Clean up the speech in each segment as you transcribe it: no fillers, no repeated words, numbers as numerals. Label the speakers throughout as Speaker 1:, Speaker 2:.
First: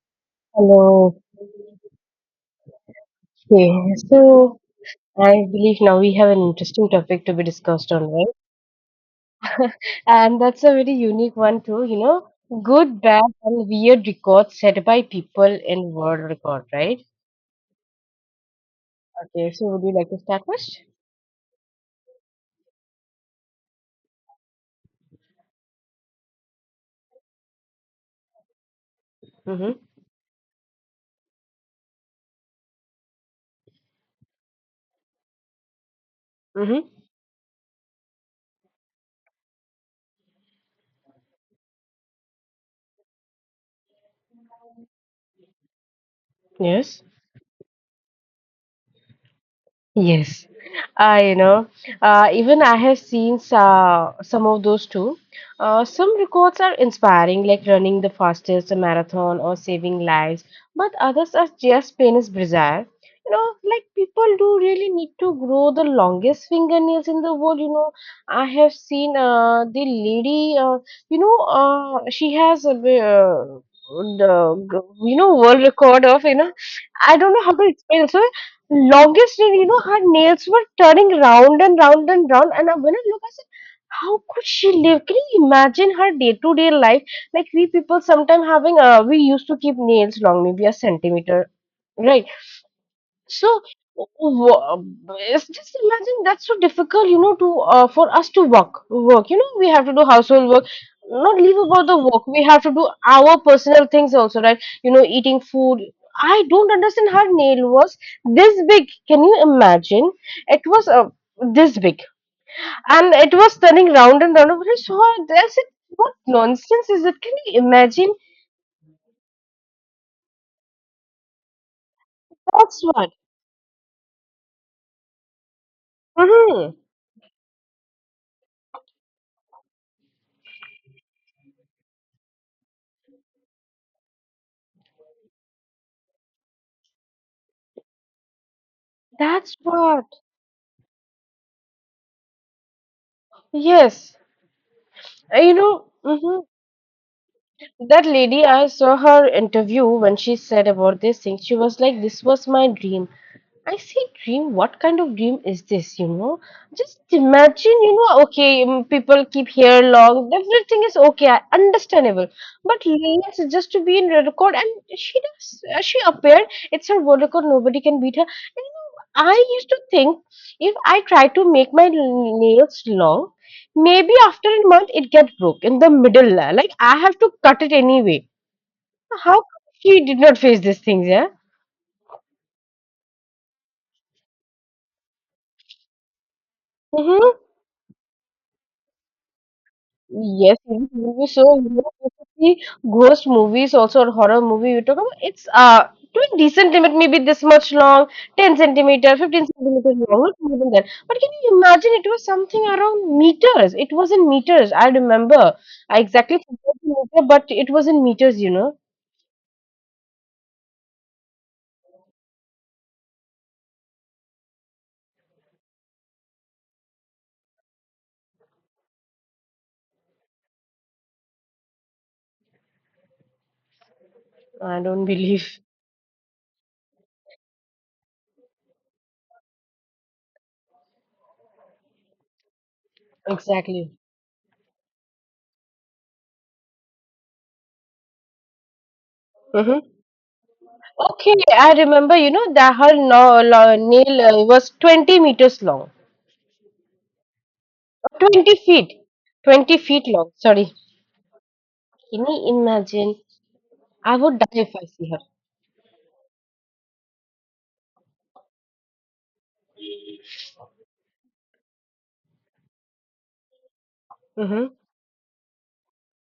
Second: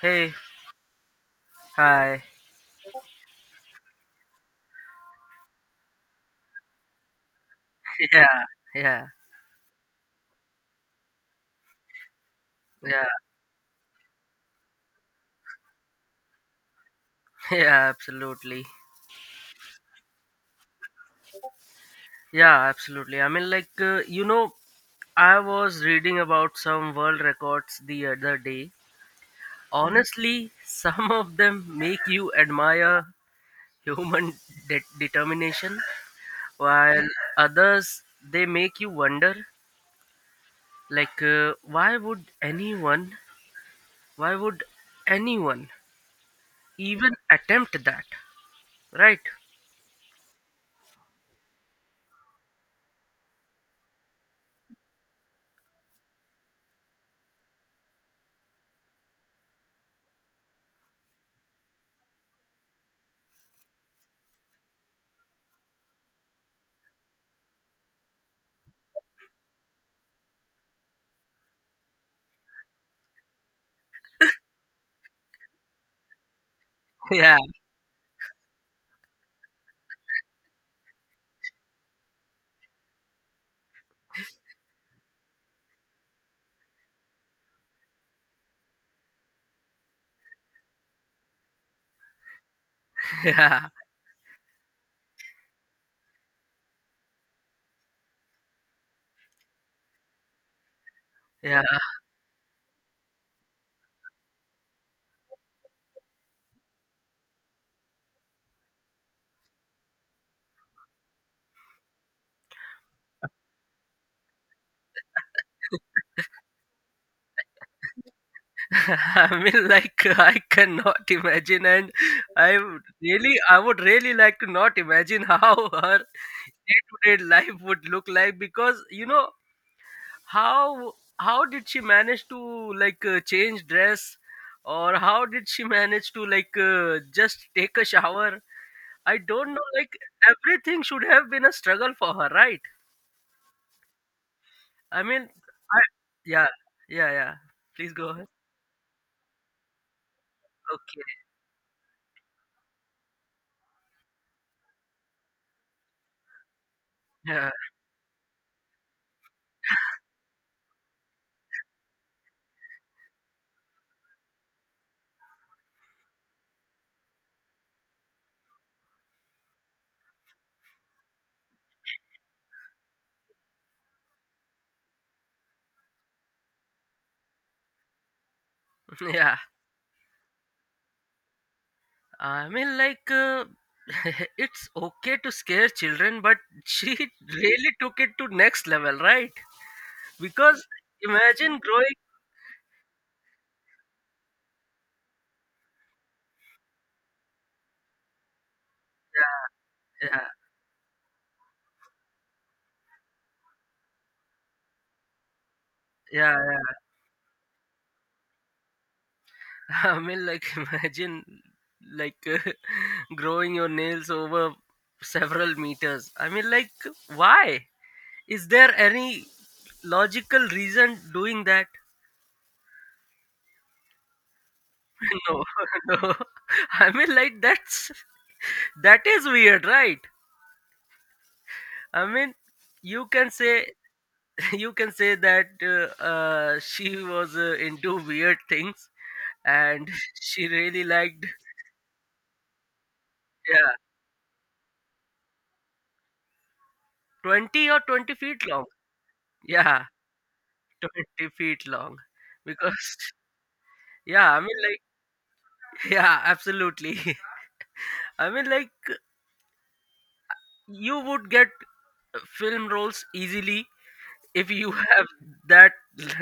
Speaker 1: Hey,
Speaker 2: Hello.
Speaker 1: hi.
Speaker 2: Okay, so I believe now we have an interesting topic to be discussed on, right?
Speaker 1: Yeah, yeah,
Speaker 2: And that's a very unique one too, you know, good,
Speaker 1: yeah,
Speaker 2: bad, and weird records set by people in world record, right?
Speaker 1: yeah, absolutely.
Speaker 2: Okay, so would you like to start first?
Speaker 1: Yeah, absolutely. I mean, like, I was reading about some world records the other day.
Speaker 2: Mm-hmm.
Speaker 1: Honestly, some of them make you admire human determination,
Speaker 2: Mm-hmm.
Speaker 1: while others they make you wonder, like, why would anyone
Speaker 2: Yes.
Speaker 1: even attempt that, right?
Speaker 2: Yes, you know, even I have seen some of those too. Some records are inspiring, like running the fastest marathon or saving lives, but others are just pain is bizarre. You know, like people do really need to grow the longest fingernails in the world. You know, I have seen the lady, you know, she the you know world record of you know I don't
Speaker 1: Yeah,
Speaker 2: know how to explain longest day, you know, her nails were turning round and round and round. When I look, I said, how could she live? Can you imagine her day-to-day life? Like we people sometimes having, we used to keep nails long, maybe a centimeter, right? So,
Speaker 1: yeah,
Speaker 2: w- it's just imagine that's so difficult, you know, to for us to work. Work, you know, we have to do household work. Not leave
Speaker 1: yeah.
Speaker 2: about the work. We have to do our personal things also, right? You know, eating food. I don't understand her nail was this big. Can you imagine? It was this big, and it was turning round and round. I saw it, I said, "What nonsense is it? Can you imagine?"
Speaker 1: I mean, like I cannot imagine, and
Speaker 2: That's what.
Speaker 1: I would really like to not imagine how her
Speaker 2: hmm
Speaker 1: day-to-day life would look like because how how did she manage to like change dress, or how did she manage to like just take a shower? I don't
Speaker 2: That's
Speaker 1: know. Like
Speaker 2: what.
Speaker 1: everything should have been a struggle for her, right?
Speaker 2: Yes.
Speaker 1: I mean,
Speaker 2: You
Speaker 1: I
Speaker 2: know. Mhm.
Speaker 1: yeah, yeah, yeah. Please
Speaker 2: That
Speaker 1: go ahead.
Speaker 2: lady, I saw her interview when she said about this
Speaker 1: Okay.
Speaker 2: thing. She was like, this was my dream. I say dream, what kind of dream is this? You know, just
Speaker 1: Yeah.
Speaker 2: imagine, you know, okay, people keep hair long, everything is okay, understandable. But Leela just to be in red record, and she does, she appeared, it's her world record, nobody can beat her. And, you know, I used to think if I try to make my nails long, maybe after a month it gets broke in the middle, like I have to cut it anyway. How
Speaker 1: Yeah.
Speaker 2: come she did not face these things, yeah?
Speaker 1: I mean, like, it's okay to scare children, but she
Speaker 2: Mm-hmm.
Speaker 1: really took it to next level, right?
Speaker 2: Yes,
Speaker 1: Because
Speaker 2: yes, movie. So,
Speaker 1: imagine
Speaker 2: you know,
Speaker 1: growing,
Speaker 2: basically, ghost movies also or horror movie you talk about. It's to a decent limit, maybe this much long, 10 centimeter, 15 centimeter long,
Speaker 1: yeah,
Speaker 2: not more than that. But can you imagine it was something around meters? It was in meters. I remember. I
Speaker 1: yeah,
Speaker 2: exactly forgot the meter, but it was in meters, you know.
Speaker 1: yeah. I mean, like, imagine, like, growing your nails over several meters. I mean, like, why? Is there any logical reason doing that?
Speaker 2: I don't
Speaker 1: No,
Speaker 2: believe.
Speaker 1: no. I mean, like, that is weird, right? I mean, you can say
Speaker 2: Exactly.
Speaker 1: you can say that she was into weird things
Speaker 2: hmm
Speaker 1: and she really liked.
Speaker 2: Okay, I remember, you know, that her no, no,
Speaker 1: Yeah,
Speaker 2: nail was 20 meters long.
Speaker 1: 20 or 20 feet
Speaker 2: 20
Speaker 1: long.
Speaker 2: feet. 20
Speaker 1: Yeah,
Speaker 2: feet long. Sorry.
Speaker 1: 20 feet long,
Speaker 2: Can you
Speaker 1: because
Speaker 2: imagine? I
Speaker 1: yeah,
Speaker 2: would
Speaker 1: I
Speaker 2: die
Speaker 1: mean,
Speaker 2: if
Speaker 1: like,
Speaker 2: I see her.
Speaker 1: yeah, absolutely. I mean, like, you would get film roles easily if you
Speaker 2: Mhm.
Speaker 1: have that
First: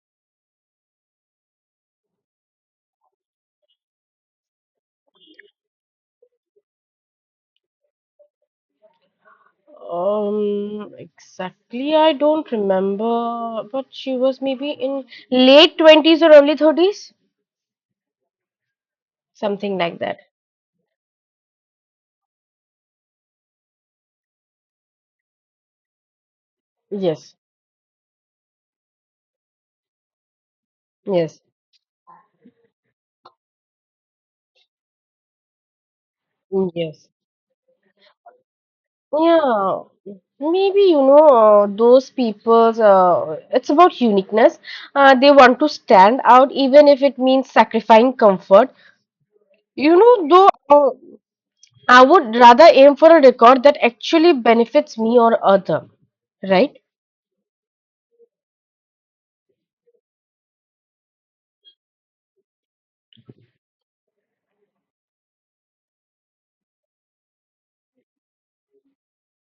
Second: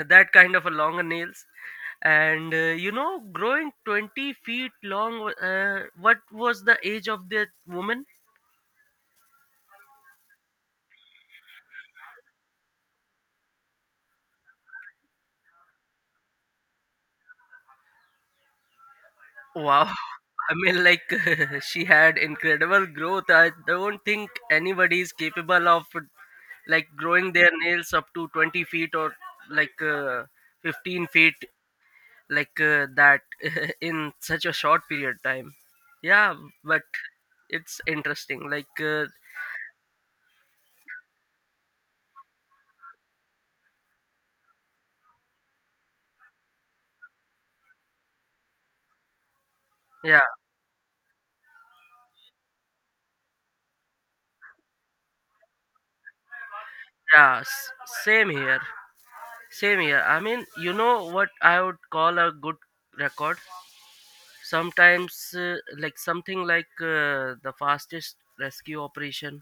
Speaker 1: that kind of a longer nails, and growing 20 feet long. What was the age of that woman?
Speaker 2: Exactly, I don't remember, but she was maybe in late 20s or early 30s. Something
Speaker 1: Wow.
Speaker 2: like that.
Speaker 1: I mean, like, she had incredible growth. I don't think anybody is capable of, like, growing
Speaker 2: Yes,
Speaker 1: their nails up to 20 feet or, like, 15 feet,
Speaker 2: yes,
Speaker 1: like, that in such a short period time. Yeah, but
Speaker 2: yes.
Speaker 1: it's interesting. Like,
Speaker 2: Yeah. Maybe you know those people's. It's about uniqueness. They want to stand out, even if it means sacrificing comfort. You
Speaker 1: yeah,
Speaker 2: know, though. Uh, I would rather aim for a record that actually benefits me or other, right?
Speaker 1: yeah, same here. Same here. I mean, you know what I would call a good record? Sometimes like something like the fastest rescue operation,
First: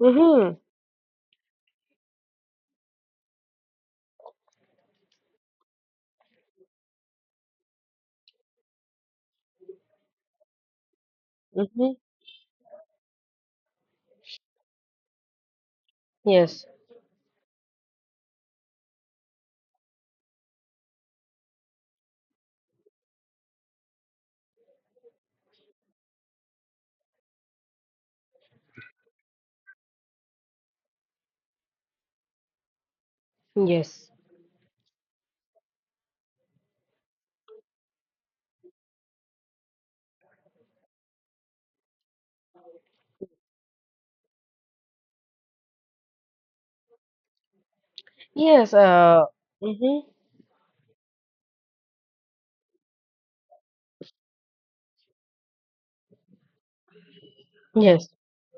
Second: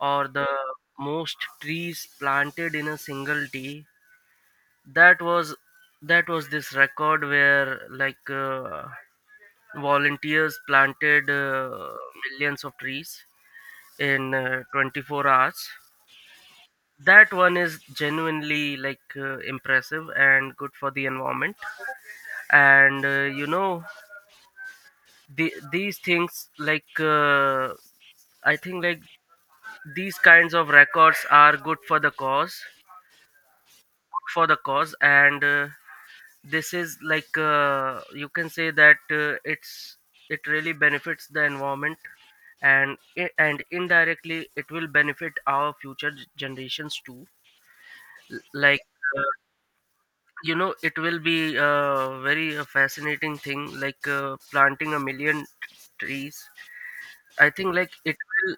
Speaker 1: or the
Speaker 2: Mm-hmm.
Speaker 1: most trees planted in a single day. That was this record where, like volunteers planted
Speaker 2: Mm-hmm.
Speaker 1: millions of trees in 24 hours.
Speaker 2: Yes,
Speaker 1: That one is genuinely like impressive and good for the environment. And these things, like I think like these kinds of records are good for the cause,
Speaker 2: yes,
Speaker 1: and this is like you can say that it really benefits the environment, and and indirectly it will benefit our future generations too.
Speaker 2: yes,
Speaker 1: Like uh,
Speaker 2: mm-hmm,
Speaker 1: it will be a very fascinating thing, like planting a million trees. I think like
Speaker 2: yes,
Speaker 1: it will.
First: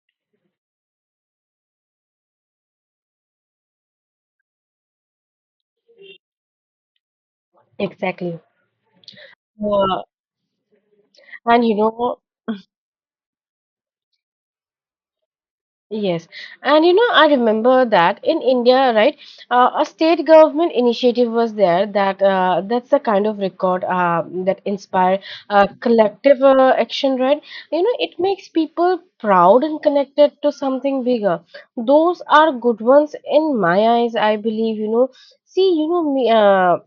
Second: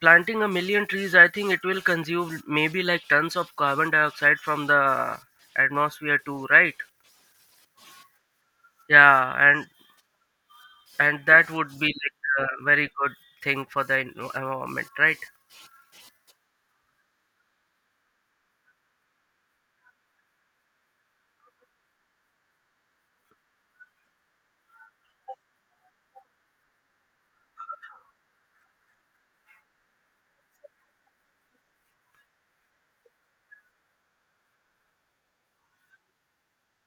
Speaker 1: Planting a million trees, I think it will consume maybe like tons of carbon dioxide from the atmosphere too, right?
Speaker 2: exactly.
Speaker 1: Yeah, and
Speaker 2: Uh,
Speaker 1: that
Speaker 2: and you
Speaker 1: would be
Speaker 2: know,
Speaker 1: like a very good thing for the environment, right?
Speaker 2: yes, and you know, I remember that in India, right, a state government initiative was there that that's the kind of record that inspire collective action, right? You know, it makes people proud and connected to something bigger. Those are good ones in my eyes, I believe. You know, see, you know me.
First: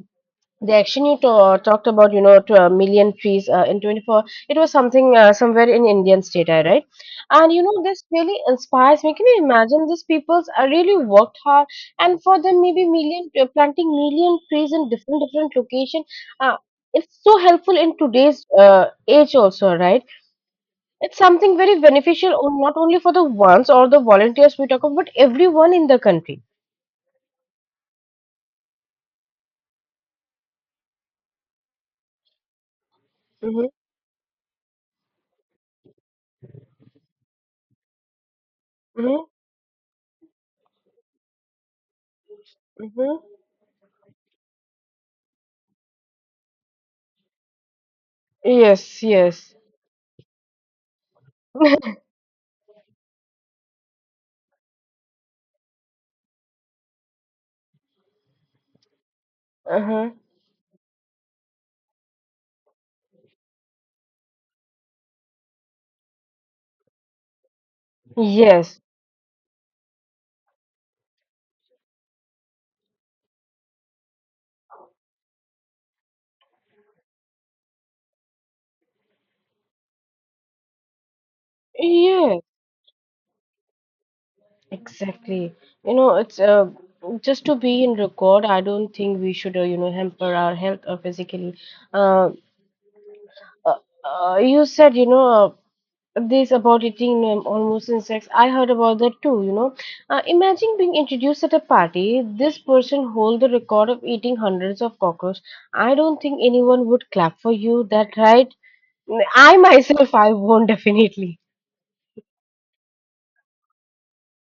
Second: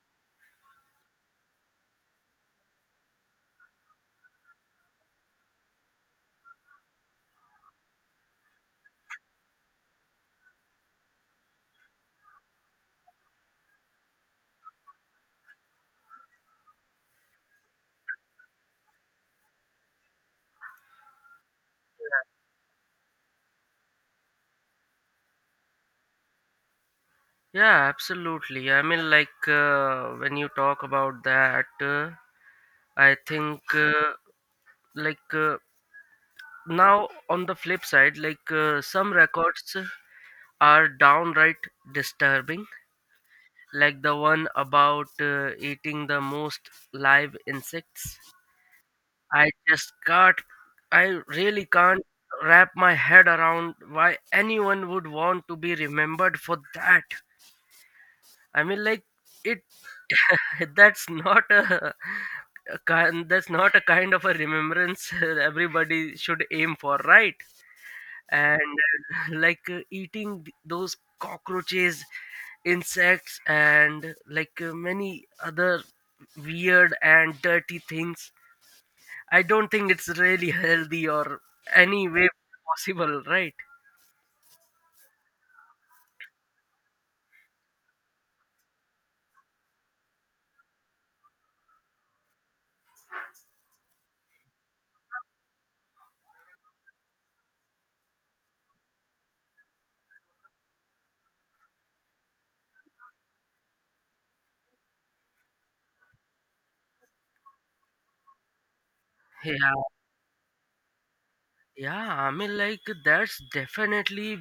Speaker 2: The action you ta talked about, you know, to a million trees in 24, it was something somewhere in Indian state, I right? And you know, this really inspires me. Can you imagine these peoples are really worked hard, and for them, maybe million planting million trees in different different location. Uh, it's so helpful in today's age also, right? It's something very beneficial, not only for the ones or the volunteers we talk about, but everyone in the country.
Speaker 1: Yeah, absolutely. I mean, like when you talk about that, I think
Speaker 2: Mm-hmm,
Speaker 1: like now on the flip side, like some
Speaker 2: mm-hmm,
Speaker 1: records are downright disturbing,
Speaker 2: mm-hmm.
Speaker 1: like the one about eating the most live insects.
Speaker 2: Yes,
Speaker 1: I
Speaker 2: yes.
Speaker 1: just can't, I really can't wrap my head around why anyone would want to be remembered for that. I mean, like, it.
Speaker 2: Uh-huh.
Speaker 1: that's not a, that's not a kind of a remembrance everybody should aim for, right? And
Speaker 2: Yes.
Speaker 1: like eating those cockroaches, insects, and like many other weird and dirty things. I don't think it's really healthy or any way
Speaker 2: Yeah,
Speaker 1: possible, right?
Speaker 2: exactly. You know, it's just to be in record. I don't think we should, you know, hamper our health or physically. Uh, uh, you said, you know, this about eating almost insects. I heard about that too. You know, imagine being introduced at a party. This person hold the record of eating hundreds of cockroaches. I don't think anyone would clap for you. That right?
Speaker 1: Yeah,
Speaker 2: I myself, I won't definitely.
Speaker 1: yeah, I mean like, that's definitely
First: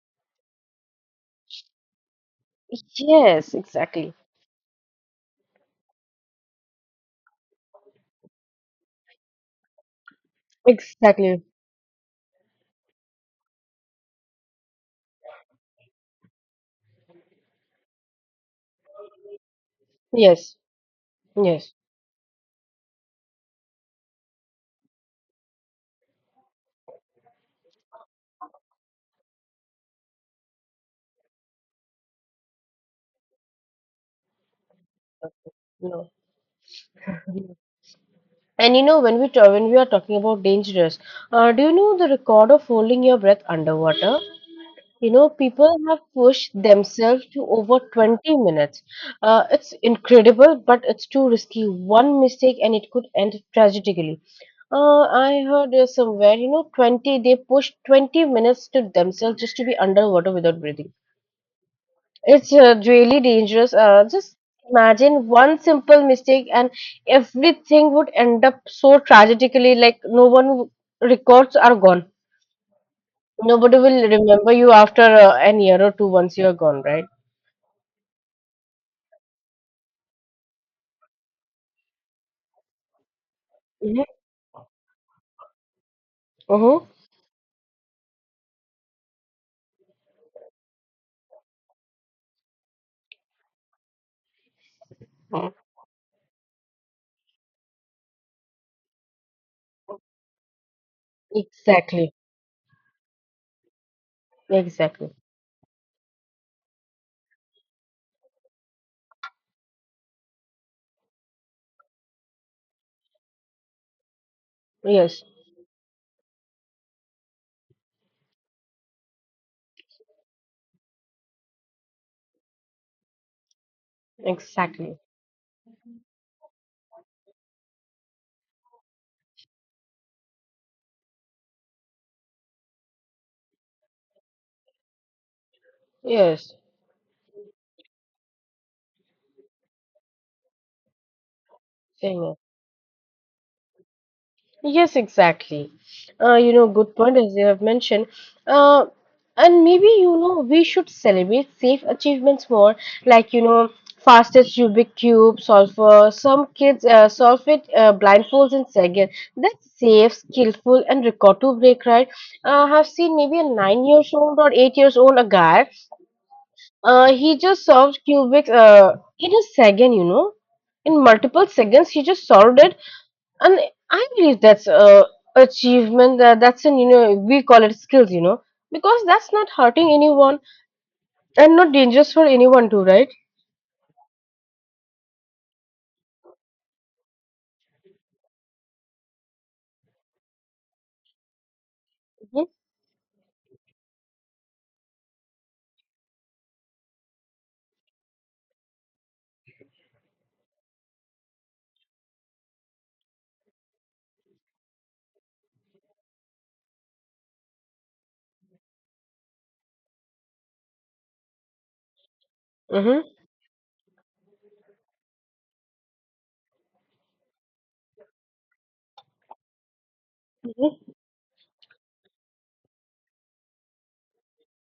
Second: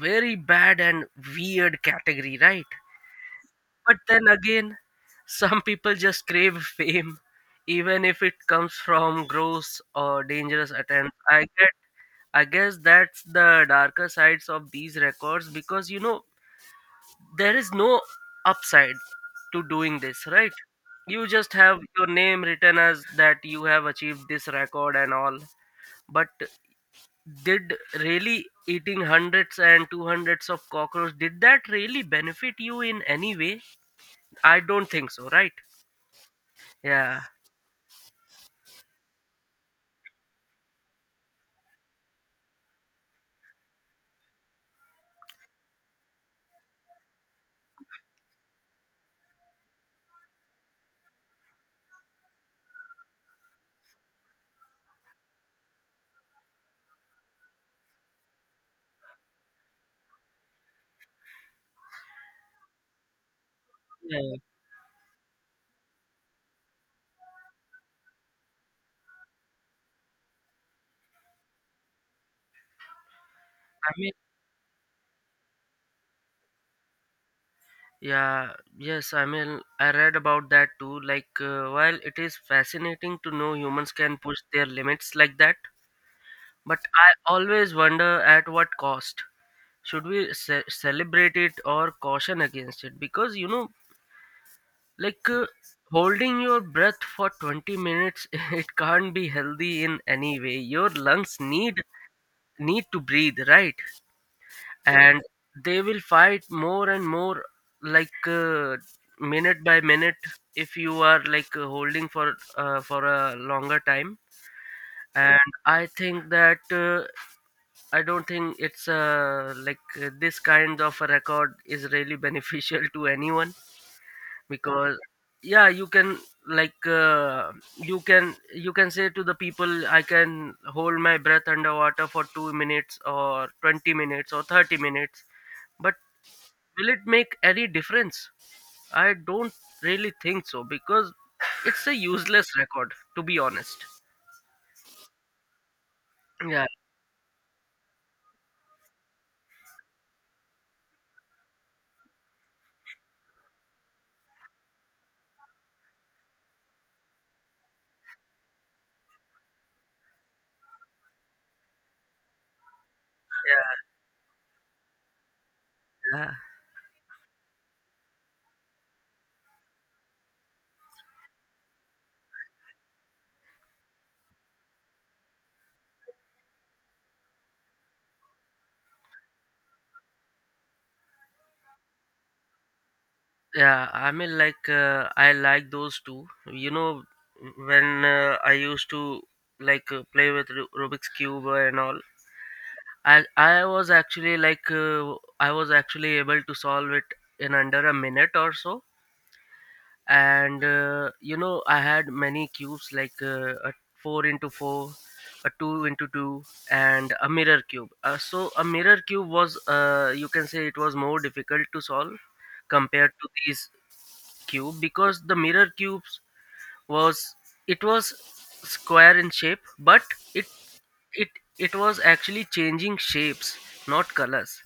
Speaker 1: very bad and weird category, right?
Speaker 2: Yes,
Speaker 1: But
Speaker 2: exactly.
Speaker 1: then again, some people just crave fame, even if it comes from gross or dangerous attempts, I
Speaker 2: Exactly.
Speaker 1: get. I guess that's the darker sides of these records, because there is no upside to doing this, right?
Speaker 2: Yes.
Speaker 1: You just
Speaker 2: Yes,
Speaker 1: have your name written as that you have achieved this record and all. But did really eating hundreds and two hundreds of cockroach did that really benefit you in any way? I don't think so, right?
Speaker 2: no.
Speaker 1: Yeah.
Speaker 2: And you know, when we when we are talking about dangerous, do you know the record of holding your breath underwater? You know, people have pushed themselves to over 20 minutes. It's incredible, but it's too risky. One mistake and it could end tragically. I heard somewhere, you know, 20, they pushed 20 minutes to themselves just to be underwater without breathing. It's really dangerous. Just
Speaker 1: Yeah.
Speaker 2: imagine one simple mistake and everything would end up so tragically, like no one records are gone. Nobody
Speaker 1: I
Speaker 2: will
Speaker 1: mean.
Speaker 2: remember you after an year or two once you are gone, right?
Speaker 1: Yeah, yes, I mean, I read about that too. Like, while it is fascinating to know humans
Speaker 2: Mm-hmm.
Speaker 1: can push their limits like that, but
Speaker 2: Mm-hmm.
Speaker 1: I always wonder at what cost. Should we celebrate it or caution against it? Because, like holding your breath for 20 minutes, it can't be healthy in any way. Your lungs
Speaker 2: Exactly.
Speaker 1: need to breathe, right?
Speaker 2: Exactly.
Speaker 1: And they will fight more and more, like minute by minute, if you are like holding for a longer time.
Speaker 2: Yes.
Speaker 1: And I don't think it's like this kind of a record is really beneficial to anyone. Because
Speaker 2: Exactly.
Speaker 1: yeah, you can like you can say to the people, I can hold my breath underwater for 2 minutes or 20 minutes or 30 minutes, but
Speaker 2: Yes.
Speaker 1: will it make any difference? I don't really think so, because it's a
Speaker 2: Same.
Speaker 1: useless record, to be honest.
Speaker 2: Yes, exactly. You know,
Speaker 1: Yeah,
Speaker 2: good point as you have mentioned. Uh, and maybe, you know, we should celebrate safe achievements more, like, you know, fastest Rubik cube solver. Some kids solve it blindfolds in second. That's safe, skillful, and record to break, right? I have seen maybe a
Speaker 1: yeah,
Speaker 2: 9 years old or 8 years old a guy.
Speaker 1: yeah.
Speaker 2: He just solved cubics in a second, you know. In multiple seconds, he just solved it and I believe that's a achievement that's an you know we call it skills you know because that's not hurting anyone and not dangerous for anyone too right.
Speaker 1: Yeah, I mean, like, I like those two. You know, when I used to like play with Rubik's Cube and all,
Speaker 2: Mm-hmm.
Speaker 1: I I was actually like, uh, I was actually able to solve it in under a minute or so. And I had many cubes, like a 4 into 4, a 2 into 2, and a mirror cube. So a mirror cube was, you can say, it was more difficult to solve
Speaker 2: Mm-hmm.
Speaker 1: compared to these cube, because the mirror cubes was it was square in shape, but it
Speaker 2: Mm-hmm.
Speaker 1: it it was actually changing shapes, not colors.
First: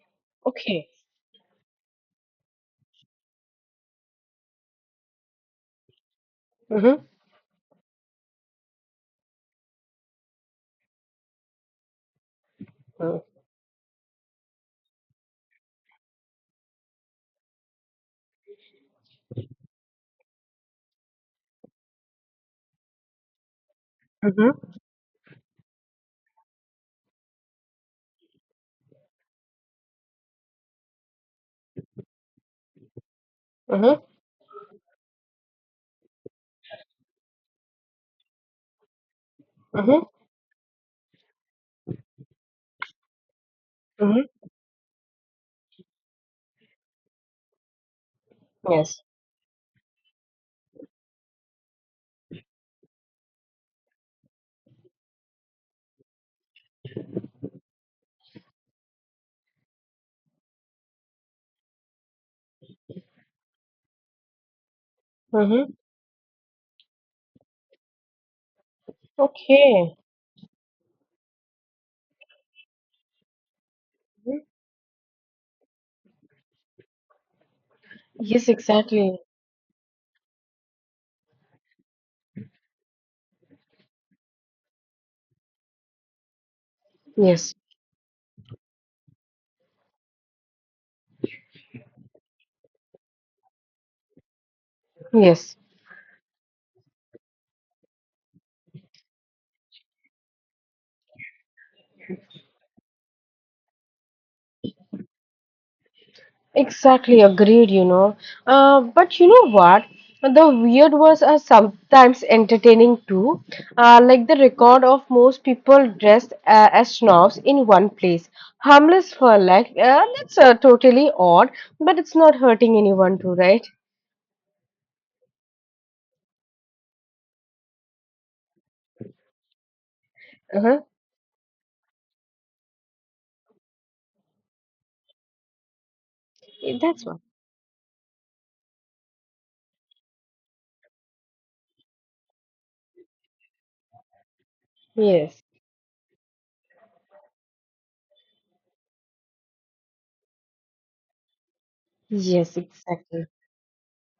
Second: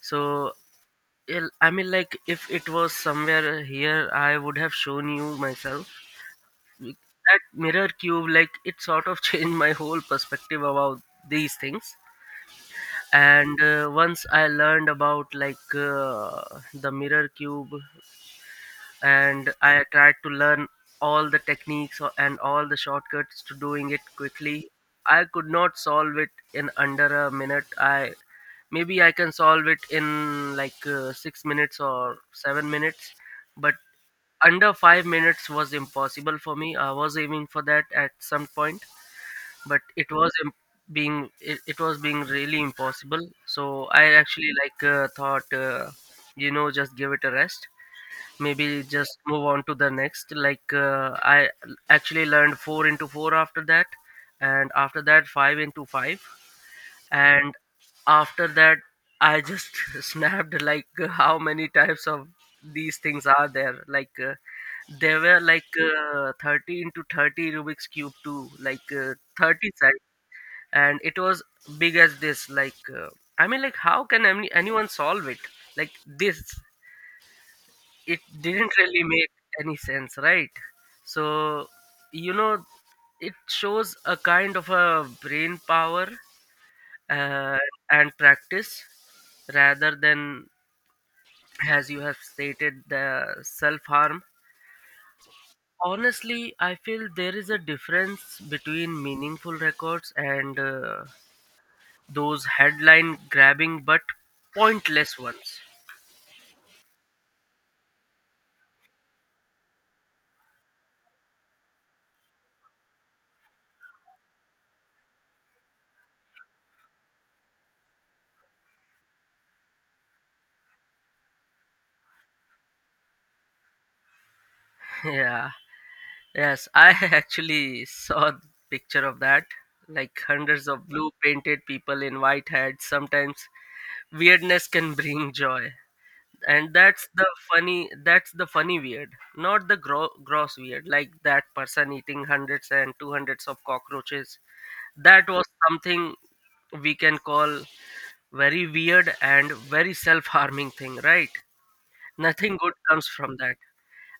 Speaker 1: So
Speaker 2: Okay.
Speaker 1: I mean, like, if it was somewhere here, I would have shown you myself. Like,
Speaker 2: Mm-hmm.
Speaker 1: that mirror cube, like it sort of changed my whole perspective about these things.
Speaker 2: Mm-hmm.
Speaker 1: And once I learned about, like the mirror cube, and I tried to learn all the techniques and all the shortcuts to doing it quickly,
Speaker 2: Mm-hmm.
Speaker 1: I could not solve it in under a minute. I maybe I can solve it in like 6 minutes or 7 minutes, but under 5 minutes was impossible for me. I was aiming for that at some point, but
Speaker 2: Mm-hmm.
Speaker 1: it was being, it was being really impossible. So I
Speaker 2: Mm-hmm.
Speaker 1: actually like thought, just give it a rest. Maybe
Speaker 2: Yes.
Speaker 1: just move on to the next. Like I actually learned four into four after that, and after that five into five, and after that I just snapped, like how many types of these things are there like. There were, like
Speaker 2: Mm-hmm.
Speaker 1: 30 into 30 Rubik's Cube too, like 30
Speaker 2: Okay.
Speaker 1: size, and it was big as this. Like, I mean, like, how can
Speaker 2: Mhm.
Speaker 1: anyone solve it? Like, this, it
Speaker 2: Yes,
Speaker 1: didn't really
Speaker 2: exactly.
Speaker 1: make any sense, right? So, you know, it shows a kind of a brain power
Speaker 2: Yes,
Speaker 1: uh, and practice rather than, as you have stated, the self harm.
Speaker 2: yes.
Speaker 1: Honestly, I feel there is a difference between meaningful records and those headline grabbing but pointless ones.
Speaker 2: Exactly agreed, you know. But you know what? The weird ones are sometimes entertaining too. Like the record of most people dressed as snobs in one place. Harmless for like, that's totally odd, but it's not hurting anyone too, right?
Speaker 1: Yeah, yes, I actually saw the picture of that. Like hundreds
Speaker 2: Uh-huh.
Speaker 1: of blue painted people in white hats. Sometimes weirdness can bring joy. And
Speaker 2: That's what.
Speaker 1: that's the funny weird, not the gross weird, like that person eating hundreds and two hundreds of cockroaches. That
Speaker 2: Yes.
Speaker 1: was something we can call very weird and very self-harming thing, right?
Speaker 2: Yes,
Speaker 1: Nothing good comes
Speaker 2: exactly.
Speaker 1: from that.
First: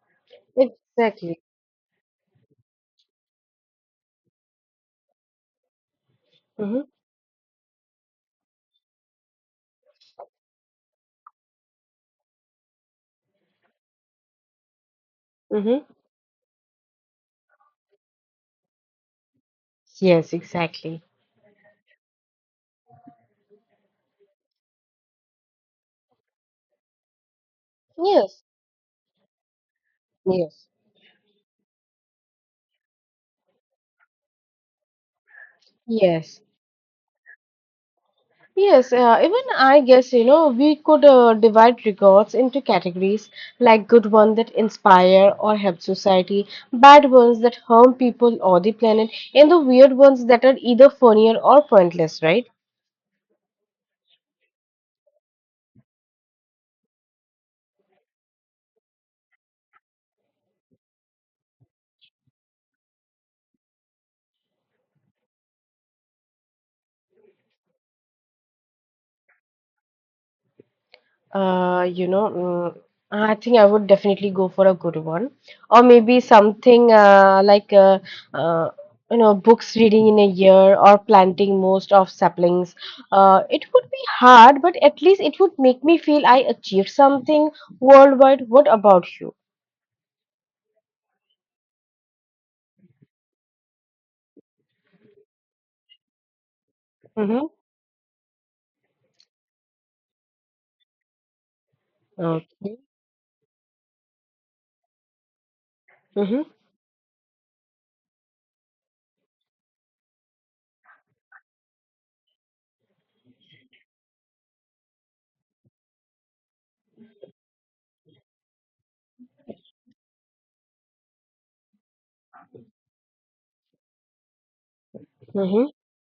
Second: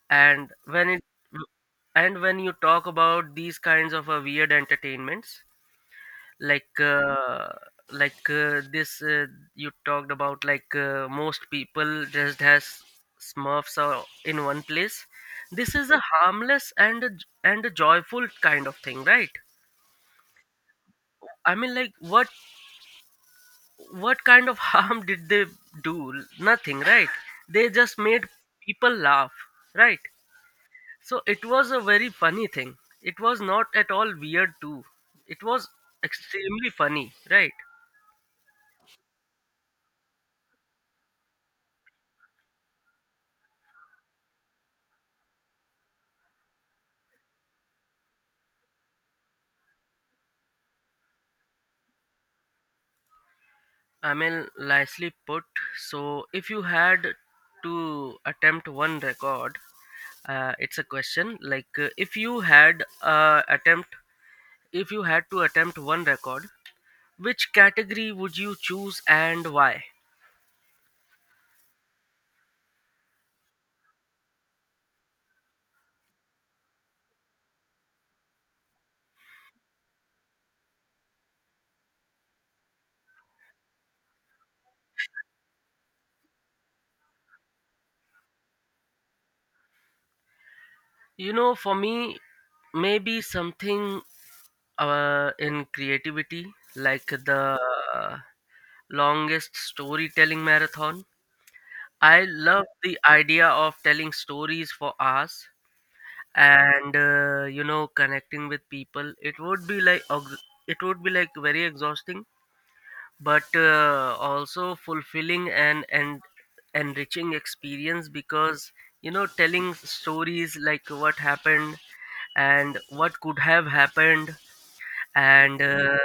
Speaker 1: and when it
Speaker 2: Exactly.
Speaker 1: and when you talk about these kinds of weird entertainments,
Speaker 2: Mm-hmm.
Speaker 1: like this, you talked about, like most people dressed as smurfs are in one place. This
Speaker 2: Mm-hmm.
Speaker 1: is a harmless and a joyful kind of thing, right?
Speaker 2: Yes, exactly.
Speaker 1: I mean, like, what kind of harm did they do? Nothing, right? They just made
Speaker 2: Yes.
Speaker 1: people laugh, right?
Speaker 2: Yes.
Speaker 1: So it was a very funny thing, it was not at all weird too, it was
Speaker 2: Yes.
Speaker 1: extremely funny, right?
Speaker 2: Yes, even I guess, you know, we could divide regards into categories like good ones that inspire or help society, bad ones that harm people or the planet, and the weird ones that are either funnier or pointless, right?
Speaker 1: I mean, nicely put. So, if you had to attempt one record, it's a question like, if you had to attempt one record, which category would you choose and why?
Speaker 2: You know, I think I would definitely go for a good one, or maybe something like uh, you know, books reading in a year or planting most of saplings. It would be hard, but at least it would make me feel I achieved something worldwide. What about you?
Speaker 1: You know, for me, maybe something in creativity, like
Speaker 2: Mm-hmm.
Speaker 1: the uh, longest storytelling marathon. I love
Speaker 2: Okay.
Speaker 1: the idea of telling stories for hours
Speaker 2: Mm-hmm.
Speaker 1: and connecting with people. It would be like very exhausting, but also fulfilling, and enriching experience, because telling stories like what happened and what could have happened, and
Speaker 2: Mm-hmm.
Speaker 1: uh,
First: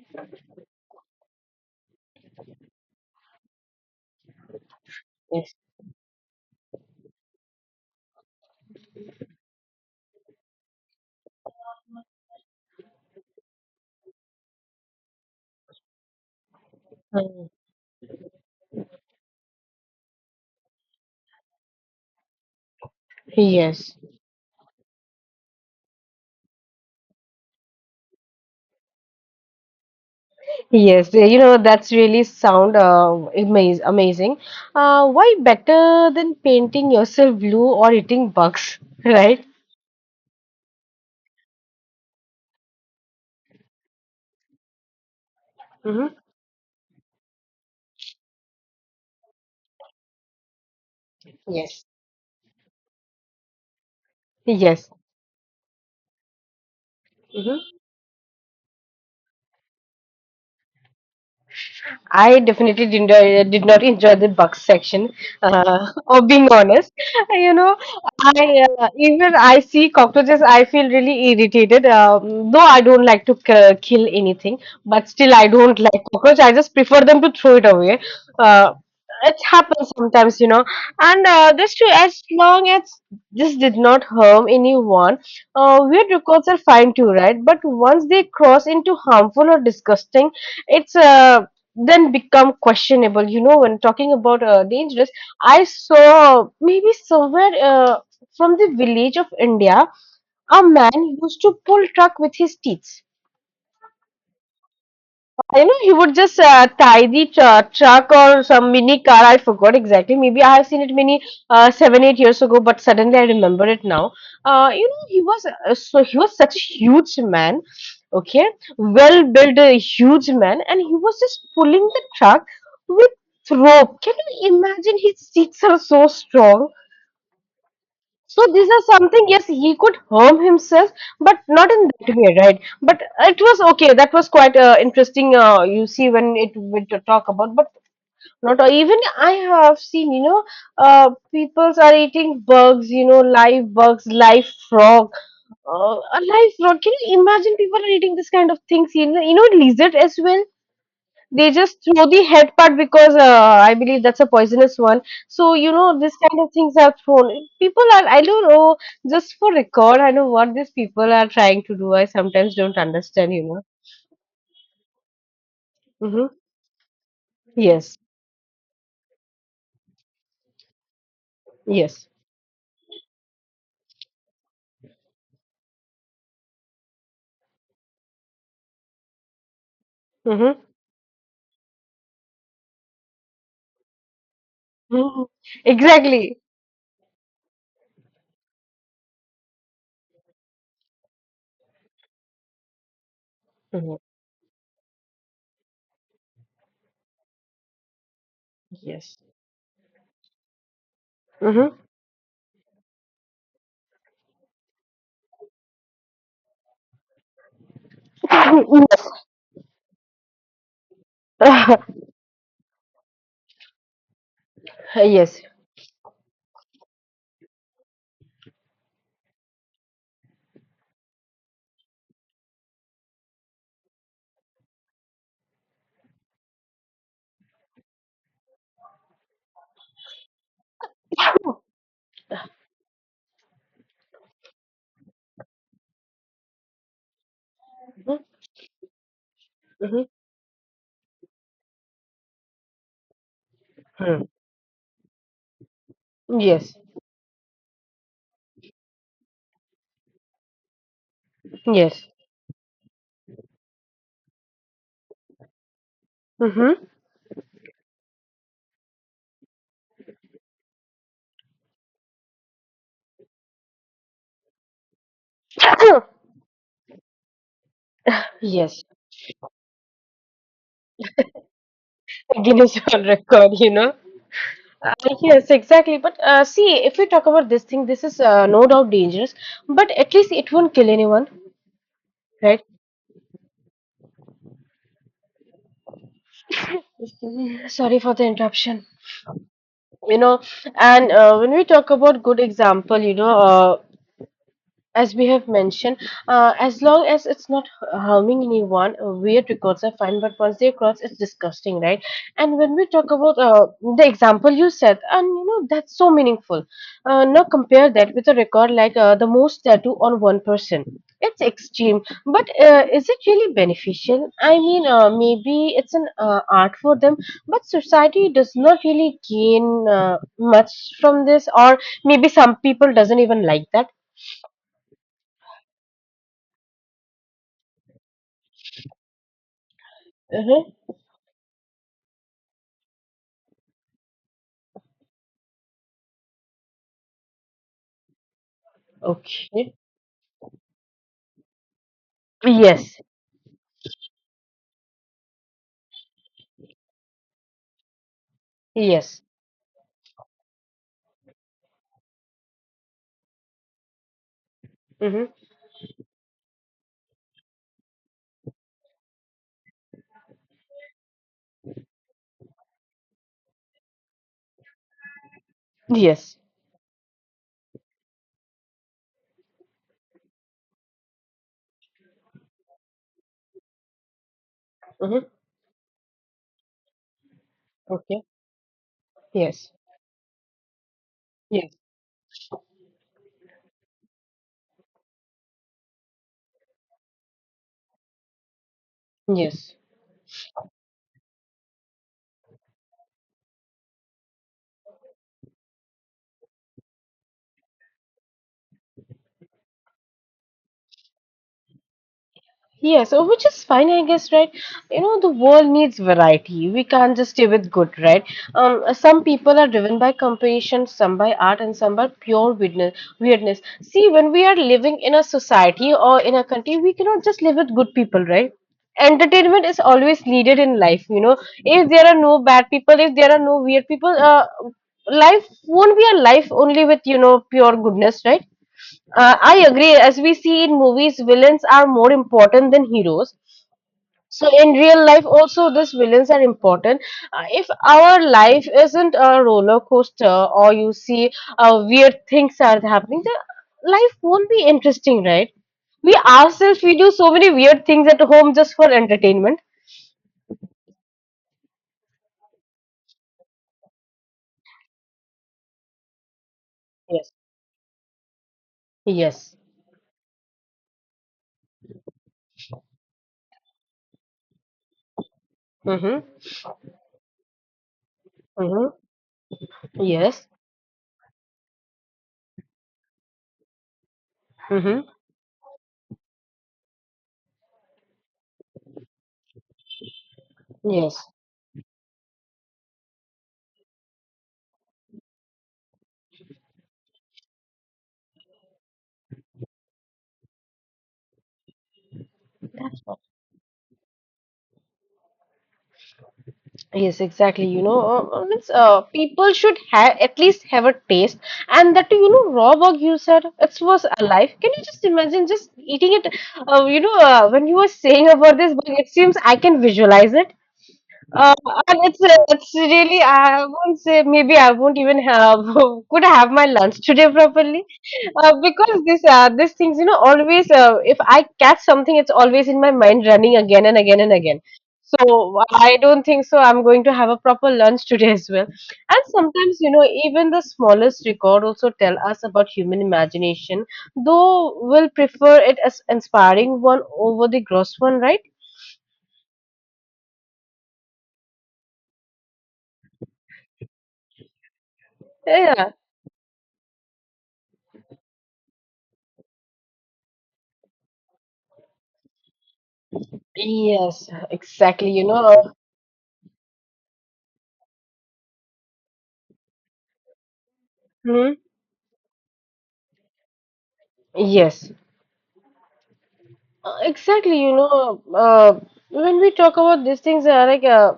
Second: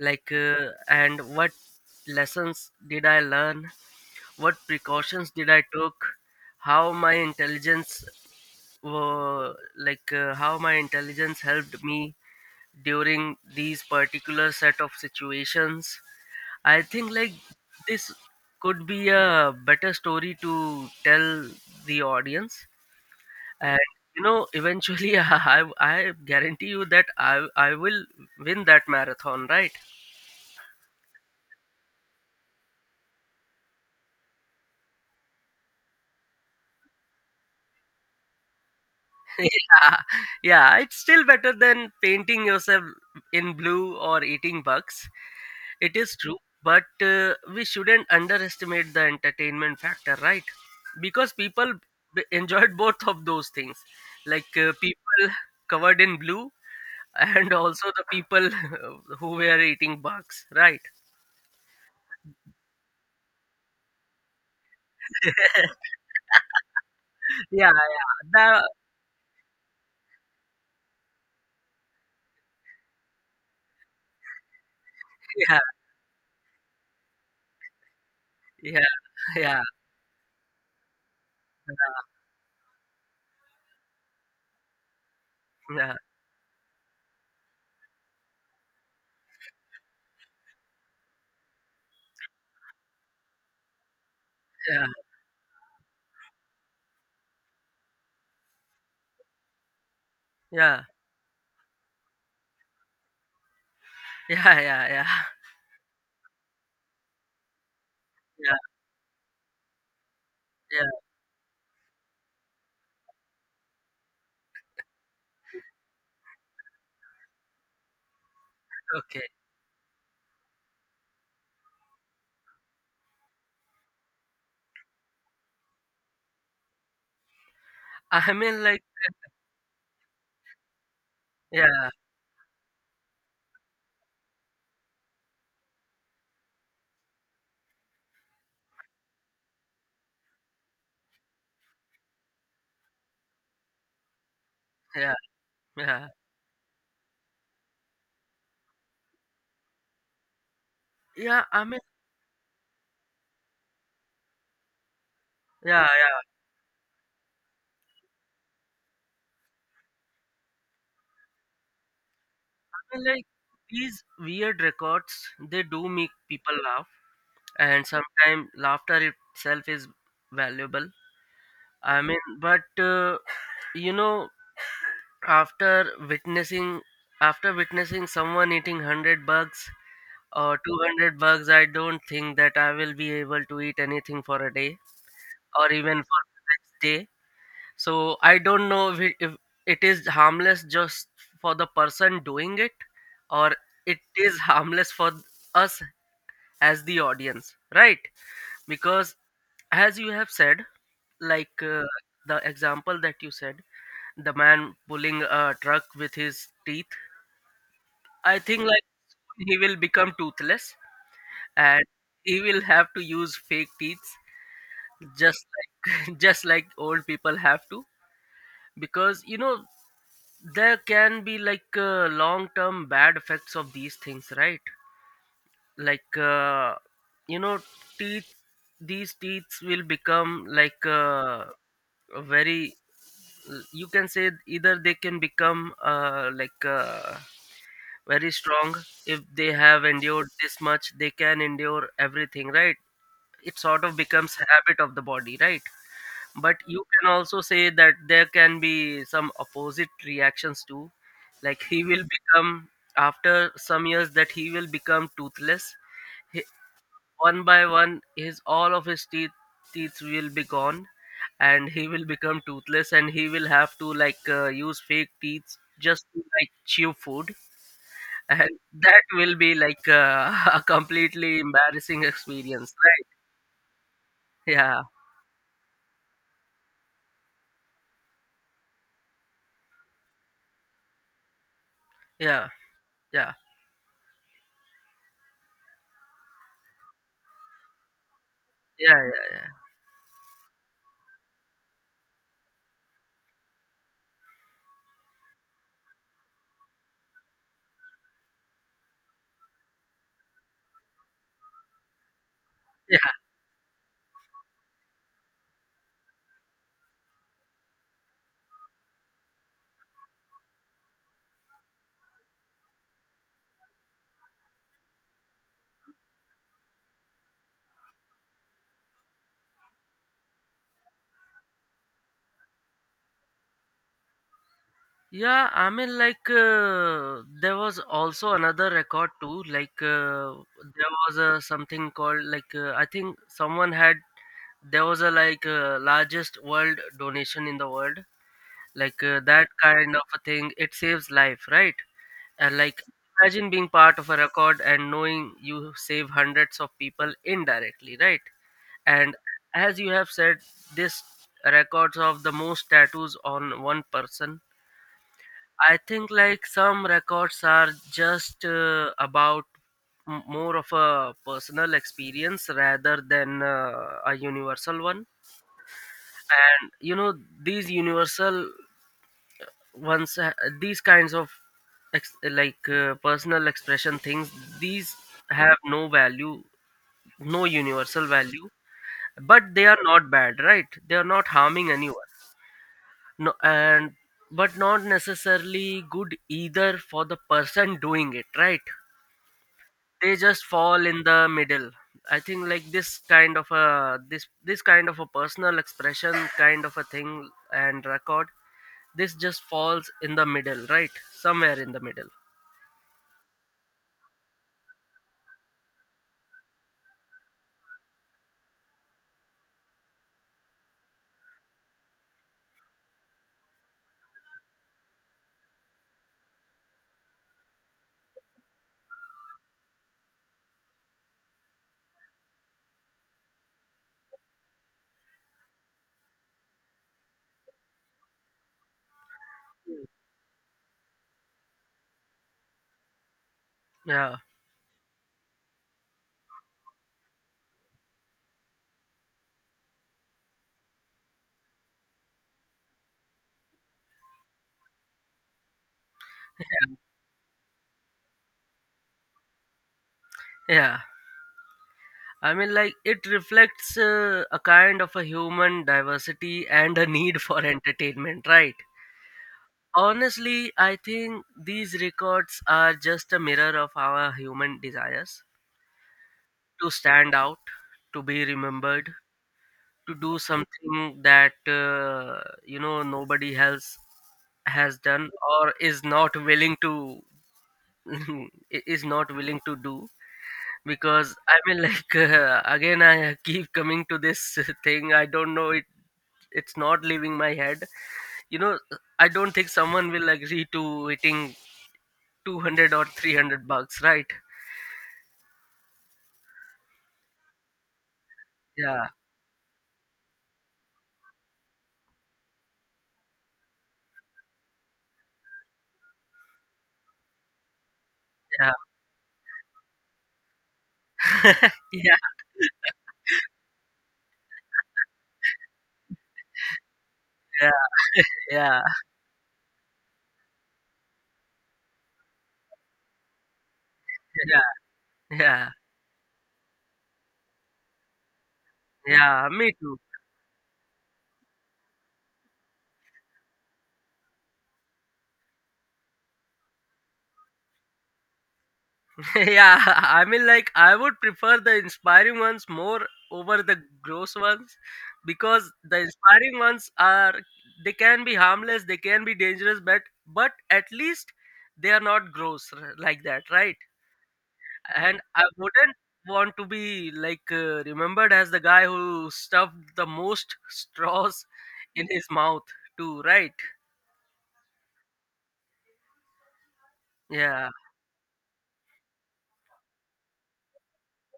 Speaker 1: and what lessons did I learn, what precautions did
Speaker 2: Yes.
Speaker 1: I took, how my intelligence how my intelligence helped me during these particular set of situations. I think like
Speaker 2: Mm.
Speaker 1: this could be a better story to tell the audience. And
Speaker 2: Yes.
Speaker 1: eventually I guarantee you that I will win that marathon, right?
Speaker 2: Yes, you know, that's really sound amazing. Why better than painting yourself blue or eating bugs, right?
Speaker 1: Yeah, yeah, it's still better than painting yourself in blue or eating bugs. It is
Speaker 2: hmm
Speaker 1: true, but we shouldn't underestimate the entertainment factor, right? Because people
Speaker 2: Yes.
Speaker 1: enjoyed both of those things, like,
Speaker 2: Yes.
Speaker 1: people covered in blue and also the people who were eating bugs, right?
Speaker 2: I definitely did not, did not enjoy the bugs section. Or being honest, you
Speaker 1: Yeah,
Speaker 2: know,
Speaker 1: yeah, the,
Speaker 2: I even I see cockroaches, I feel really irritated. Though I don't like to kill anything, but still I
Speaker 1: yeah,
Speaker 2: don't like cockroach. I just prefer them to throw it away. Uh,
Speaker 1: yeah,
Speaker 2: it
Speaker 1: yeah,
Speaker 2: happens sometimes, you know, and this too. As long as this did not harm anyone,
Speaker 1: yeah,
Speaker 2: weird records are fine too, right? But once they cross into harmful or disgusting it's then become questionable. You know, when talking about
Speaker 1: yeah,
Speaker 2: dangerous, I saw maybe somewhere from the village of India,
Speaker 1: yeah,
Speaker 2: a
Speaker 1: yeah,
Speaker 2: man used to pull truck with his teeth.
Speaker 1: yeah, yeah, yeah,
Speaker 2: You know he would just tie the truck or
Speaker 1: yeah.
Speaker 2: some mini car. I forgot exactly. Maybe I have seen it
Speaker 1: Yeah.
Speaker 2: many seven, 8 years ago, but suddenly I remember it now. You know, he was so he was such a huge man, okay, well
Speaker 1: Okay,
Speaker 2: built, a huge man, and he was just pulling the truck with rope. Can you imagine? His seats are so strong
Speaker 1: I
Speaker 2: so
Speaker 1: mean,
Speaker 2: these are
Speaker 1: like,
Speaker 2: something, yes, he could harm himself, but not in
Speaker 1: yeah,
Speaker 2: that way, right? But it was okay. That was quite interesting. You see, when it went to talk about, but not even I have seen, you know, people are eating bugs, you know, live bugs, live frog,
Speaker 1: yeah,
Speaker 2: uh,
Speaker 1: yeah,
Speaker 2: a live frog. Can you imagine people are eating this kind of things? You know, lizard as well.
Speaker 1: yeah.
Speaker 2: They
Speaker 1: I
Speaker 2: just
Speaker 1: mean,
Speaker 2: throw the head part because I believe that's a poisonous one. So, you
Speaker 1: yeah,
Speaker 2: know, this
Speaker 1: yeah.
Speaker 2: kind of things are thrown. People are, I don't know, just for record, I know what these people are trying to do. I sometimes don't
Speaker 1: And like
Speaker 2: understand, you know.
Speaker 1: these weird records, they do make
Speaker 2: Mm-hmm.
Speaker 1: people laugh, and
Speaker 2: Yes,
Speaker 1: sometimes laughter itself is valuable. I
Speaker 2: yes.
Speaker 1: mean, but you know, after witnessing after witnessing someone eating 100 bugs or
Speaker 2: Mm-hmm.
Speaker 1: 200 bugs, I don't think that I will be able to eat anything for a day
Speaker 2: hmm
Speaker 1: or even for
Speaker 2: Exactly.
Speaker 1: the next day. So I don't know if if it is harmless just for the person doing it, or
Speaker 2: hmm
Speaker 1: it is harmless for us as the audience, right? Because
Speaker 2: Yes.
Speaker 1: as you have said, like
Speaker 2: Mm-hmm.
Speaker 1: uh, the example that you said, the man pulling a truck with his teeth, I think like he will become toothless, and he will have to use fake teeth
Speaker 2: yes.
Speaker 1: just like, just like old people have to. Because there can be like, long term bad effects of these things, right? Like, you know teeth these teeth will become like, a very, you can say, either they can become,
Speaker 2: Mm-hmm.
Speaker 1: very strong. If they have
Speaker 2: Mm-hmm.
Speaker 1: endured this much, they can endure everything, right? It sort of becomes a habit of the body, right? But
Speaker 2: Yes.
Speaker 1: you can also say that there can be some opposite reactions too, like he will
Speaker 2: Yes.
Speaker 1: become, after some years, that he will become toothless,
Speaker 2: Mm-hmm.
Speaker 1: one by one, his all of his teeth will be gone, and he will become toothless, and he will have to, like, use fake teeth just to like chew food, and
Speaker 2: yes.
Speaker 1: that will be like, a completely embarrassing
Speaker 2: Guinness
Speaker 1: experience,
Speaker 2: World
Speaker 1: right?
Speaker 2: Record, you know.
Speaker 1: Yeah,
Speaker 2: Yes, exactly. But see, if we talk about this thing, this is no doubt dangerous, but at least it won't kill anyone,
Speaker 1: yeah,
Speaker 2: right?
Speaker 1: yeah.
Speaker 2: Mhm. Sorry for the interruption.
Speaker 1: Yeah, yeah,
Speaker 2: You know, and when we talk about good example, you know, as we have mentioned, as long as it's not harming anyone, weird records are fine. But once they cross, it's disgusting, right? And when we
Speaker 1: yeah.
Speaker 2: talk about the example you said, and you know that's so meaningful. Now compare that with a record like the most tattoo on one person. It's extreme, but is it really beneficial? I mean, maybe it's an art for them, but society does not really gain much from this, or maybe some people doesn't even like that.
Speaker 1: Yeah, I mean, like, there was also another record too. Like,
Speaker 2: Uh-huh.
Speaker 1: there was something called, like, I think someone had, there was a like, largest world donation in the world, like, that
Speaker 2: Okay.
Speaker 1: kind of a thing, it saves life, right? And like,
Speaker 2: Yes,
Speaker 1: imagine being part of a record and knowing you save hundreds of people indirectly, right? And
Speaker 2: yes.
Speaker 1: as you have said, this records of the most tattoos on one person,
Speaker 2: Mm-hmm.
Speaker 1: I think like some records are just about more of a personal experience rather than a universal one.
Speaker 2: Yes.
Speaker 1: And these universal ones, these kinds of personal expression things, these
Speaker 2: Mm-hmm.
Speaker 1: have no value, no universal
Speaker 2: Okay.
Speaker 1: value, but they
Speaker 2: Yes.
Speaker 1: are not bad, right? They are not harming
Speaker 2: Yes.
Speaker 1: anyone. No. And but not necessarily good either for the person doing it, right?
Speaker 2: Yes.
Speaker 1: They just fall in the middle. I think like this kind of a, this kind of a personal expression kind of a thing and record, this just falls in the middle, right, somewhere in the middle.
Speaker 2: Yeah, so which is fine, I guess, right? You know, the world needs variety. We can't just stay with good, right? Some people are driven by competition, some by art, and some by pure weirdness. Weirdness. See, when we are living in a society or in a country, we cannot just live with good people, right? Entertainment is always needed in life. You know, if there are no bad people, if there are no weird people, life won't be a life only with you know pure goodness, right? I agree. As we see in movies, villains are more important than heroes.
Speaker 1: Yeah.
Speaker 2: So in real life, also these villains are important. If our life isn't a roller coaster, or you see weird things are happening, the life won't be interesting, right? We
Speaker 1: Yeah,
Speaker 2: ourselves we do so many weird things at home just for entertainment.
Speaker 1: yeah. I mean like it reflects, a kind of a human diversity and a need
Speaker 2: Yes.
Speaker 1: for entertainment, right?
Speaker 2: Yes.
Speaker 1: Honestly, I think these records are just a mirror of our human desires,
Speaker 2: Mm-hmm.
Speaker 1: to stand out, to be remembered,
Speaker 2: Mm-hmm.
Speaker 1: to do
Speaker 2: Yes.
Speaker 1: something that nobody else has
Speaker 2: Mm-hmm.
Speaker 1: done or is not willing to, is not willing to do. Because
Speaker 2: Yes.
Speaker 1: I mean like again I keep coming to this thing, I don't know, it, it's not leaving my head. You know, I don't think someone will agree to eating 200 or 300 bucks, right?
Speaker 2: Yes, exactly. You know, means,
Speaker 1: Yeah,
Speaker 2: people should have at least have a taste, and that you know, raw work you said it was alive. Can you just imagine just eating it? You know, when you were saying
Speaker 1: yeah.
Speaker 2: about this, but it seems I can visualize it. Uh, and
Speaker 1: Yeah,
Speaker 2: it's really I won't say maybe I won't even have could have my lunch today
Speaker 1: yeah,
Speaker 2: properly,
Speaker 1: yeah,
Speaker 2: because this these things you know always, if I catch something it's always in my mind running again and again and
Speaker 1: yeah,
Speaker 2: again.
Speaker 1: yeah,
Speaker 2: So I don't think so I'm going to have a proper lunch today as well. And
Speaker 1: yeah, me too.
Speaker 2: sometimes you know even the smallest record also tell us about human imagination, though we'll prefer it as inspiring one over the gross one, right?
Speaker 1: Yeah, I mean, like, I would prefer the inspiring ones more over the gross ones, because the
Speaker 2: Yeah.
Speaker 1: inspiring ones are they can be harmless, they can be dangerous, but at least they are not gross, like that, right?
Speaker 2: Yes,
Speaker 1: And
Speaker 2: exactly. You
Speaker 1: I
Speaker 2: know,
Speaker 1: wouldn't want to be like, remembered as the guy who stuffed the most straws
Speaker 2: hmm
Speaker 1: in his mouth, too, right?
Speaker 2: yes,
Speaker 1: Yeah,
Speaker 2: exactly. You know, when we talk about these things,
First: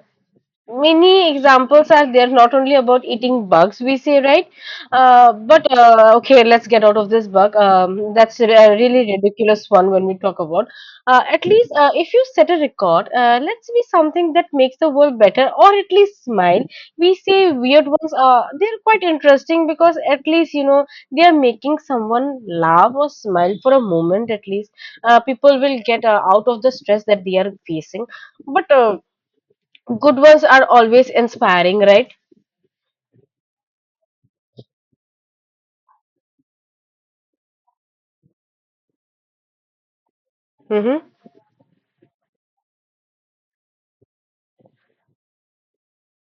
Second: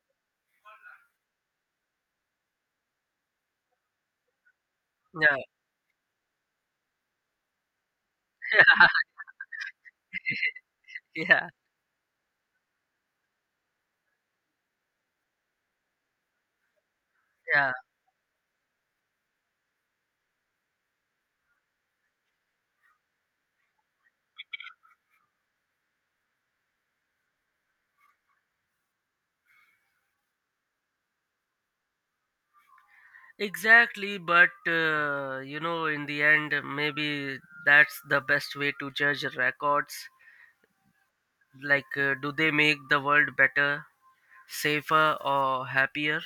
Speaker 2: many examples are there, not only about eating bugs we say, right?
Speaker 1: yeah,
Speaker 2: But Okay, let's get out of this bug. That's a really ridiculous one. When we talk about, at
Speaker 1: yeah,
Speaker 2: least, if you set a record, let's be something that makes the world better or at least smile. We say
Speaker 1: yeah.
Speaker 2: weird ones, they're quite interesting because at least you know they are making someone laugh or smile for a moment at least. People will get out of the stress that they are facing. But Good ones are always inspiring, right?
Speaker 1: Exactly, but in the end, maybe that's the best way to judge records.
Speaker 2: Mm-hmm.
Speaker 1: Like, do they make the world better, safer, or happier?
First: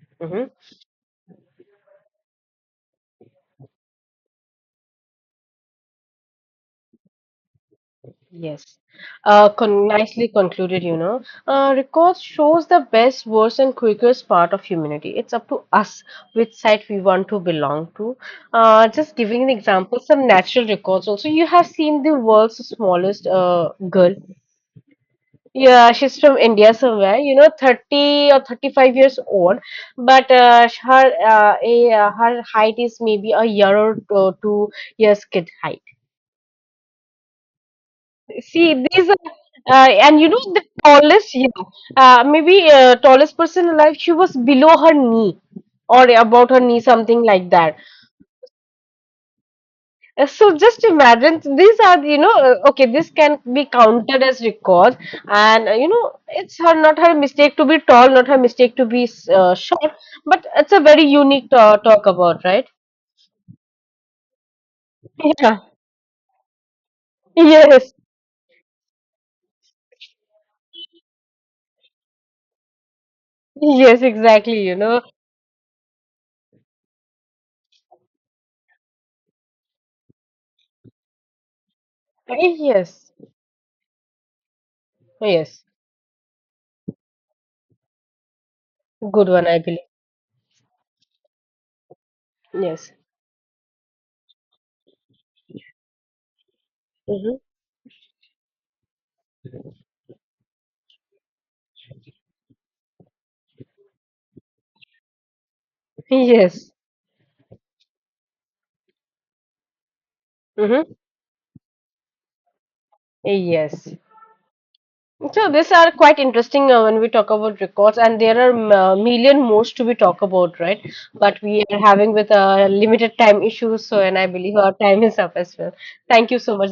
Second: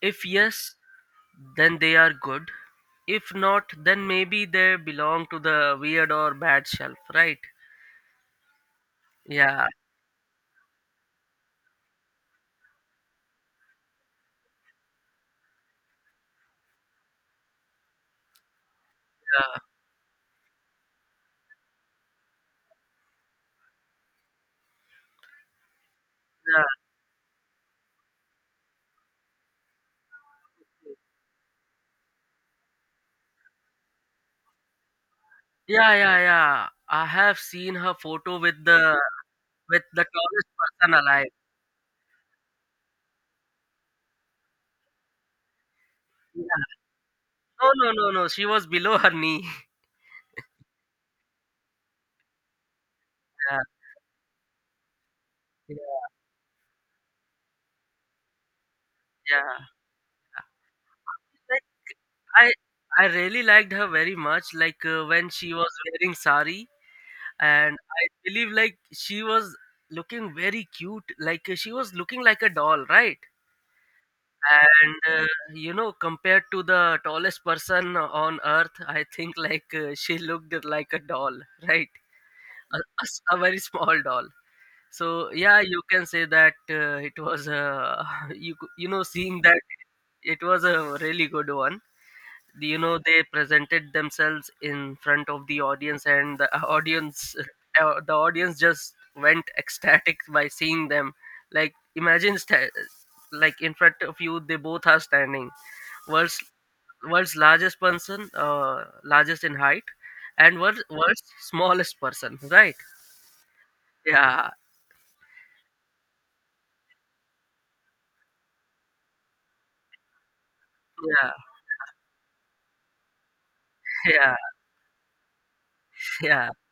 Speaker 1: If
Speaker 2: Mm-hmm.
Speaker 1: yes, then they are good. If not, then maybe they belong to the weird or bad shelf, right?
Speaker 2: Yes.
Speaker 1: Yeah,
Speaker 2: Con nicely concluded, you know. Records shows the best, worst, and quickest part of humanity. It's up to us which side we want to belong to. Just giving an
Speaker 1: yeah,
Speaker 2: example, some natural records also. You have seen the world's smallest girl. Yeah, she's from India somewhere, you know, 30 or 35 years old, but her her height is maybe a year or two, years kid height.
Speaker 1: yeah, yeah, yeah. Yeah. I have seen her photo with
Speaker 2: See,
Speaker 1: the
Speaker 2: these are, and you know,
Speaker 1: tallest
Speaker 2: the
Speaker 1: person alive.
Speaker 2: tallest, yeah, maybe tallest person alive, she was below her knee or
Speaker 1: Yeah.
Speaker 2: about her knee, something like
Speaker 1: No,
Speaker 2: that.
Speaker 1: no, no, no. She was below her knee.
Speaker 2: So just imagine these are you know, okay, this can
Speaker 1: Yeah,
Speaker 2: be counted as records, and
Speaker 1: yeah,
Speaker 2: you know it's her not her mistake to be tall, not her mistake to be
Speaker 1: yeah.
Speaker 2: short, but it's a very unique
Speaker 1: Like,
Speaker 2: talk about,
Speaker 1: I
Speaker 2: right?
Speaker 1: I really liked her very much. Like, when she
Speaker 2: Yeah.
Speaker 1: was wearing sari, and
Speaker 2: Yes.
Speaker 1: I believe like she was looking very cute. Like, she was looking like a doll, right?
Speaker 2: Yes, exactly, you know.
Speaker 1: And uh, compared to the tallest person on earth, I think, like, she looked like a doll, right?
Speaker 2: Yes.
Speaker 1: A very small doll. So yeah,
Speaker 2: Yes,
Speaker 1: you can say that it was,
Speaker 2: good
Speaker 1: seeing
Speaker 2: one, I
Speaker 1: that,
Speaker 2: believe.
Speaker 1: it was a really good one. You
Speaker 2: Yes.
Speaker 1: know, they presented themselves in front of the audience, and the audience,
Speaker 2: Hmm.
Speaker 1: the audience just went ecstatic by seeing them. Like, imagine like in front of you they both are standing, world's
Speaker 2: Yes.
Speaker 1: world's largest person, largest in height, and
Speaker 2: Hmm.
Speaker 1: world's smallest person, right?
Speaker 2: Yes.
Speaker 1: Yeah,
Speaker 2: So these are quite interesting when we talk about records, and there are million more to be talk about, right?
Speaker 1: yeah.
Speaker 2: But we are having with a limited time issues, so, and I
Speaker 1: Yeah,
Speaker 2: believe our time is up as well. Thank you so
Speaker 1: yeah.
Speaker 2: much.